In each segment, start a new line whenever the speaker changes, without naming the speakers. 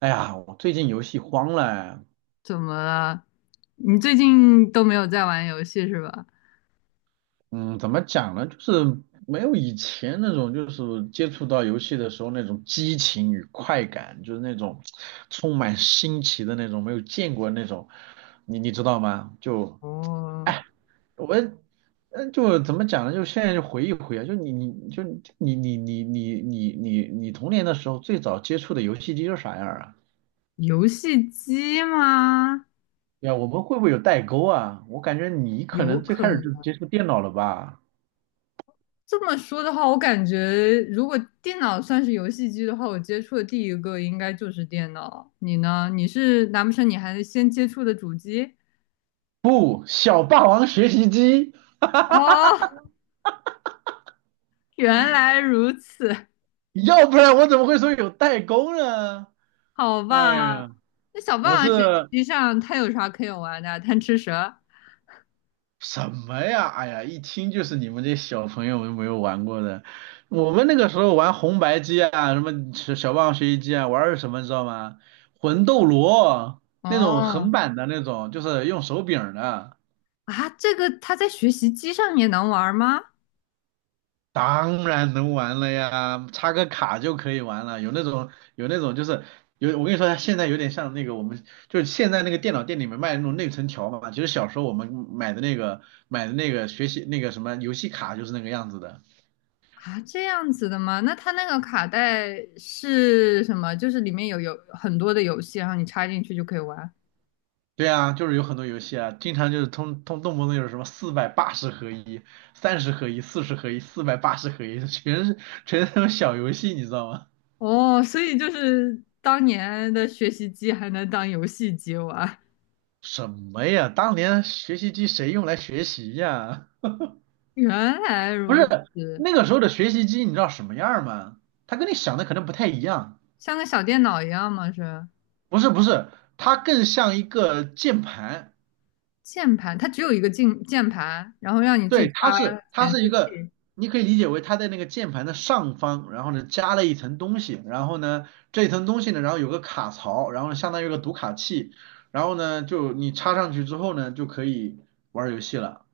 哎呀，我最近游戏荒了哎，
怎么了？你最近都没有在玩游戏是吧？
嗯，怎么讲呢？就是没有以前那种，就是接触到游戏的时候那种激情与快感，就是那种充满新奇的那种，没有见过那种，你知道吗？就，
哦，
哎，我，就怎么讲呢？就现在就回忆回啊，就你童年的时候最早接触的游戏机是啥样啊？
游戏机吗？
对啊，我们会不会有代沟啊？我感觉你可
有
能最
可
开始就
能。
接触电脑了吧？
这么说的话，我感觉如果电脑算是游戏机的话，我接触的第一个应该就是电脑。你呢？你是难不成你还先接触的主机？
不，小霸王学习机，
哦，原来如此，
要不然我怎么会说有代沟呢？
好
哎
吧。
呀，
那小
我
霸
是
王学习机上它有啥可以玩的？贪吃蛇？
什么呀？哎呀，一听就是你们这些小朋友们没有玩过的。我们那个时候玩红白机啊，什么小霸王学习机啊，玩的是什么你知道吗？魂斗罗那种横
哦，
版的那种，就是用手柄的。
啊，这个它在学习机上也能玩吗？
当然能玩了呀，插个卡就可以玩了。有那种有那种就是有，我跟你说，现在有点像那个我们就是现在那个电脑店里面卖的那种内存条嘛。其实小时候我们买的那个学习那个什么游戏卡就是那个样子的。
啊，这样子的吗？那它那个卡带是什么？就是里面有很多的游戏，然后你插进去就可以玩。
对啊，就是有很多游戏啊，经常就是通通动不动就是什么四百八十合一、30合一、40合一、四百八十合一，全是那种小游戏，你知道吗？
哦，所以就是当年的学习机还能当游戏机玩，
什么呀？当年学习机谁用来学习呀？
原来
不
如
是
此，
那个时候的学习机，你知道什么样儿吗？它跟你想的可能不太一样。
像个小电脑一样吗？是
不是不是，它更像一个键盘。
键盘，它只有一个键盘，然后让你自己
对，
插
它是它
显
是一
示
个，
器。
你可以理解为它在那个键盘的上方，然后呢加了一层东西，然后呢这一层东西呢，然后有个卡槽，然后呢相当于一个读卡器，然后呢就你插上去之后呢就可以玩儿游戏了。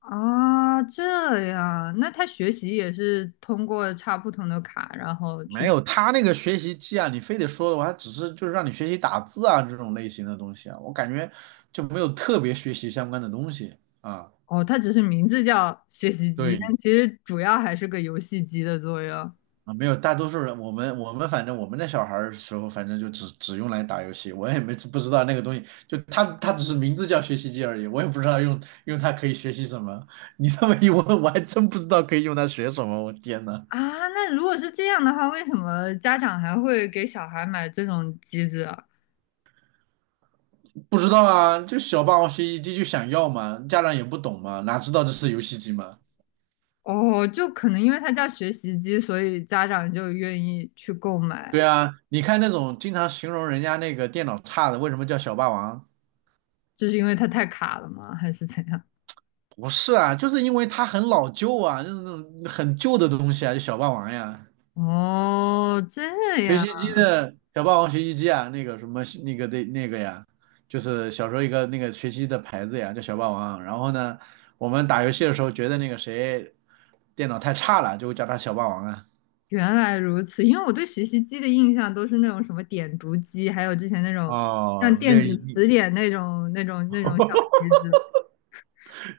啊，这样，那他学习也是通过插不同的卡，然后
没
去
有，他那个学习机啊，你非得说的话，他只是就是让你学习打字啊这种类型的东西啊，我感觉就没有特别学习相关的东西啊。
哦，它只是名字叫学习机，
对
但其实主要还是个游戏机的作用
啊，没有，大多数人我们反正我们那小孩儿的时候，反正就只用来打游戏，我也没不知道那个东西，就他只是名字叫学习机而已，我也不知道用用它可以学习什么。你这么一问，我还真不知道可以用它学什么，我天呐，
啊。那如果是这样的话，为什么家长还会给小孩买这种机子啊？
不知道啊，就小霸王学习机就想要嘛，家长也不懂嘛，哪知道这是游戏机嘛。
哦，就可能因为它叫学习机，所以家长就愿意去购买，
对啊，你看那种经常形容人家那个电脑差的，为什么叫小霸王？
就是因为它太卡了吗？还是怎样？
不是啊，就是因为它很老旧啊，就是那种很旧的东西啊，就小霸王呀，
哦，这
学
样，
习机的小霸王学习机啊，那个什么那个的那个呀，就是小时候一个那个学习机的牌子呀，叫小霸王。然后呢，我们打游戏的时候觉得那个谁电脑太差了，就会叫他小霸王啊。
原来如此。因为我对学习机的印象都是那种什么点读机，还有之前那种像
哦，
电
那
子
已经
词典那种小 机子。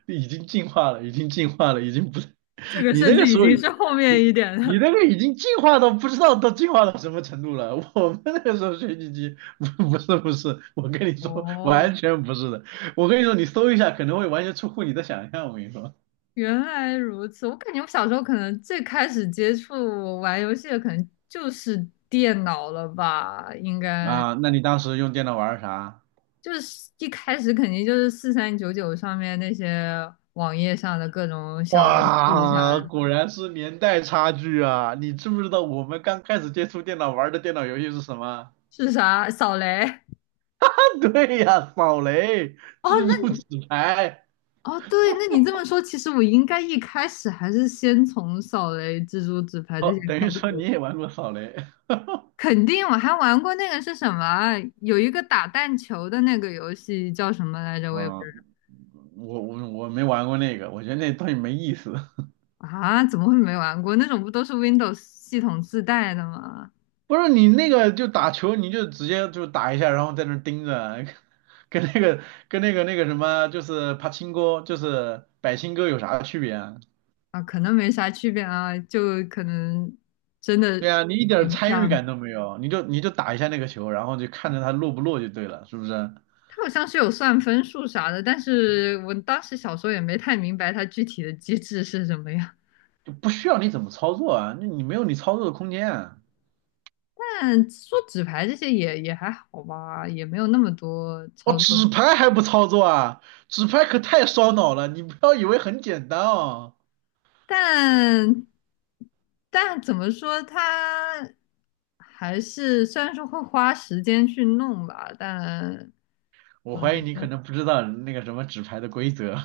已经进化了，已经进化了，已经不。
这 个
你那
甚
个
至
时
已
候
经
已，
是后面
你
一点
你
的。
那个已经进化到不知道都进化到什么程度了。我们那个时候学习机不 不是不是，我跟你说完
哦，
全不是的。我跟你说，你搜一下可能会完全出乎你的想象。我跟你说
原来如此。我感觉我小时候可能最开始接触玩游戏的，可能就是电脑了吧？应该
啊，那你当时用电脑玩儿啥？
就是一开始肯定就是4399上面那些网页上的各种小游戏啥
哇，
的，
果然是年代差距啊！你知不知道我们刚开始接触电脑玩的电脑游戏是什么？
是啥扫雷？
啊，对呀，扫雷、
哦，
蜘
那
蛛
你
纸牌。
哦对，那你这么说，其实我应该一开始还是先从扫雷、蜘蛛、纸牌这些
哦，等
开
于
始。
说你也玩过扫雷。
肯定，我还玩过那个是什么啊有一个打弹球的那个游戏叫什么来着？我也不
嗯，
知
我没玩过那个，我觉得那东西没意思。
道啊，怎么会没玩过？那种不都是 Windows 系统自带的吗？
不是你那个就打球，你就直接就打一下，然后在那儿盯着，跟那个跟那个那个什么，就是帕青哥，就是百青哥有啥区别啊？
啊，可能没啥区别啊，就可能真
对
的
啊，你一点
挺
参与
像
感
的。
都没有，你就打一下那个球，然后就看着它落不落就对了，是不是？
它好像是有算分数啥的，但是我当时小时候也没太明白它具体的机制是什么样。
就不需要你怎么操作啊，那你没有你操作的空间啊。
但说纸牌这些也还好吧，也没有那么多
哦，
操作。
纸牌还不操作啊？纸牌可太烧脑了，你不要以为很简单哦。
但但怎么说，它还是虽然说会花时间去弄吧，但
我
总
怀
觉
疑你可
得
能不知道那个什么纸牌的规则。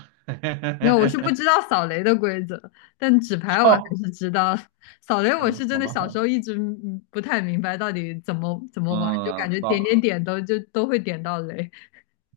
没有，我是不知道 扫雷的规则，但纸牌我还
好，
是知道。扫雷我是
嗯，
真
好
的
吧，
小
好，
时候一直不太明白到底怎么玩，就
嗯，
感觉点点点都就都会点到雷。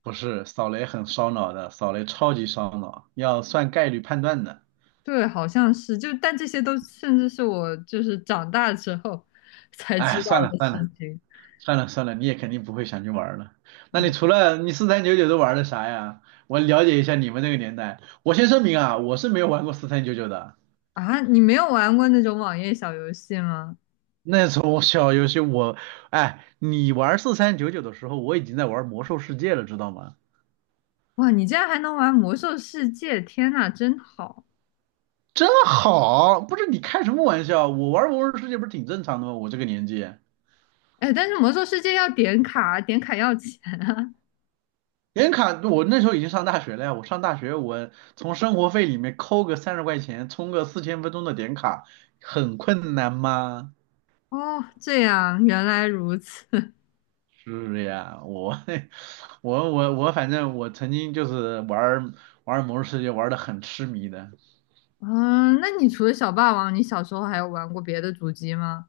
不是，扫雷很烧脑的，扫雷超级烧脑，要算概率判断的。
对，好像是就，但这些都甚至是我就是长大之后 才知
哎，
道
算了
的
算
事
了
情。
算了算了，你也肯定不会想去玩了。那你除了你四三九九都玩的啥呀？我了解一下你们那个年代。我先声明啊，我是没有玩过四三九九的。
啊，你没有玩过那种网页小游戏吗？
那时候我小游戏我，哎，你玩四三九九的时候，我已经在玩魔兽世界了，知道吗？
哇，你竟然还能玩《魔兽世界》，天呐，真好！
真好，不是你开什么玩笑？我玩魔兽世界不是挺正常的吗？我这个年纪，
哎，但是《魔兽世界》要点卡，点卡要钱啊。
点卡，我那时候已经上大学了呀。我上大学，我从生活费里面扣个30块钱，充个4000分钟的点卡，很困难吗？
哦，这样，原来如此。
是呀，我 我我我反正我曾经就是玩儿魔兽世界玩的很痴迷的。
嗯，那你除了小霸王，你小时候还有玩过别的主机吗？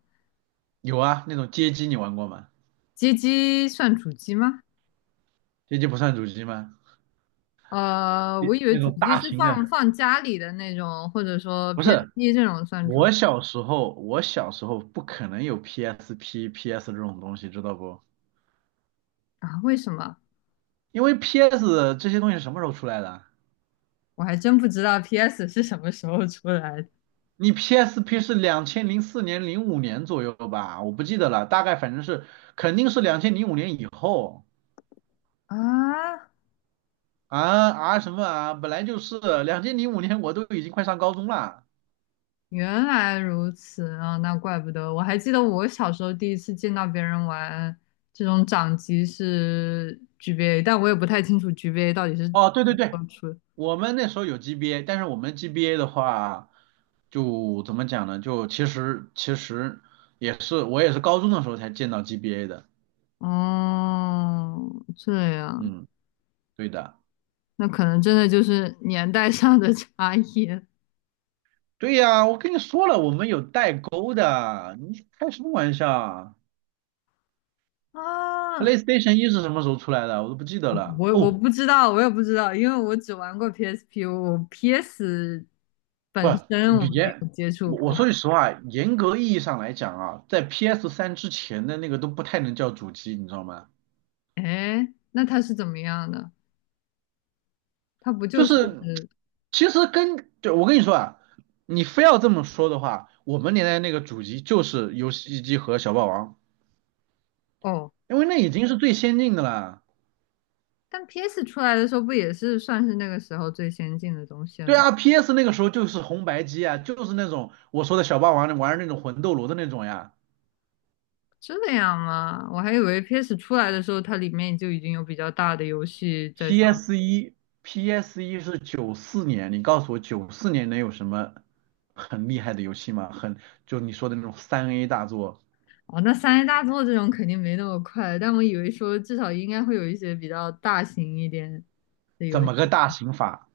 有啊，那种街机你玩过吗？
街机算主机吗？
街机不算主机吗？
呃，
那
我以为
那
主
种
机
大
是
型的，
放家里的那种，或者说
不是。
PSP 这种算主机
我小时候不可能有 PSP、PS 这种东西，知道不？
啊？为什么？
因为 PS 这些东西什么时候出来的？
我还真不知道 PS 是什么时候出来的
你 PSP 是2004年、零五年左右吧？我不记得了，大概反正是肯定是两千零五年以后
啊？
啊啊什么啊，本来就是两千零五年，我都已经快上高中了。
原来如此啊，那怪不得。我还记得我小时候第一次见到别人玩这种掌机是 GBA，但我也不太清楚 GBA 到底是怎
哦，对对对，
么出的
我们那时候有 GBA，但是我们 GBA 的话，就怎么讲呢？就其实也是我也是高中的时候才见到 GBA 的。
哦，这样，
嗯，对的，
那可能真的就是年代上的差异
对呀，我跟你说了，我们有代沟的，你开什么玩笑啊
啊。
？PlayStation 一是什么时候出来的？我都不记得了。
我
哦，
不知道，我也不知道，因为我只玩过 PSP，我 PS
不，
本身我没
严，
有接触
我
过。
说句实话，严格意义上来讲啊，在 p s 三之前的那个都不太能叫主机，你知道吗？
哎，那它是怎么样的？它不
就
就是
是。其实跟，对，我跟你说啊，你非要这么说的话，我们年代那个主机就是游戏机和小霸王，
哦？
因为那已经是最先进的了。
但 PS 出来的时候不也是算是那个时候最先进的东西
对
了吗？
啊，PS 那个时候就是红白机啊，就是那种我说的小霸王玩的那种魂斗罗的那种呀。
这样吗？我还以为 PS 出来的时候，它里面就已经有比较大的游戏在上面。
PS 一，PS 一是九四年，你告诉我九四年能有什么很厉害的游戏吗？就你说的那种三 A 大作，
哦，那三 A 大作这种肯定没那么快，但我以为说至少应该会有一些比较大型一点的
怎
游戏，
么个大刑法？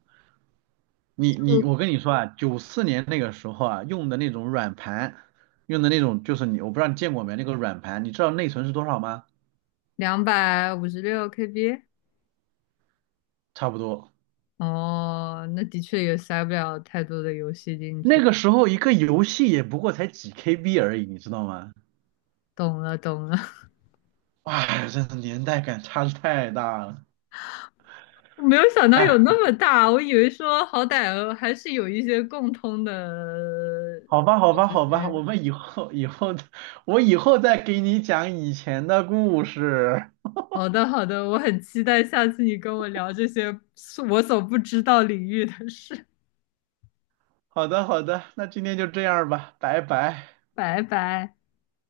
我
就
跟你说啊，九四年那个时候啊，用的那种软盘，用的那种就是你，我不知道你见过没，那个软盘，你知道内存是多少吗？
256 KB。
差不多，
哦，那的确也塞不了太多的游戏进
那
去。
个时候一个游戏也不过才几 KB 而已，你知道吗？
懂了，懂了。
哎，真的年代感差得太大了。
我没有想到
哎，
有那么大，我以为说好歹还是有一些共通的
好吧，好吧，
东
好吧，
西。
我以后再给你讲以前的故事。
好的，好的，我很期待下次你跟我聊这些是我所不知道领域的事。
好的，好的，那今天就这样吧，拜拜。
拜拜。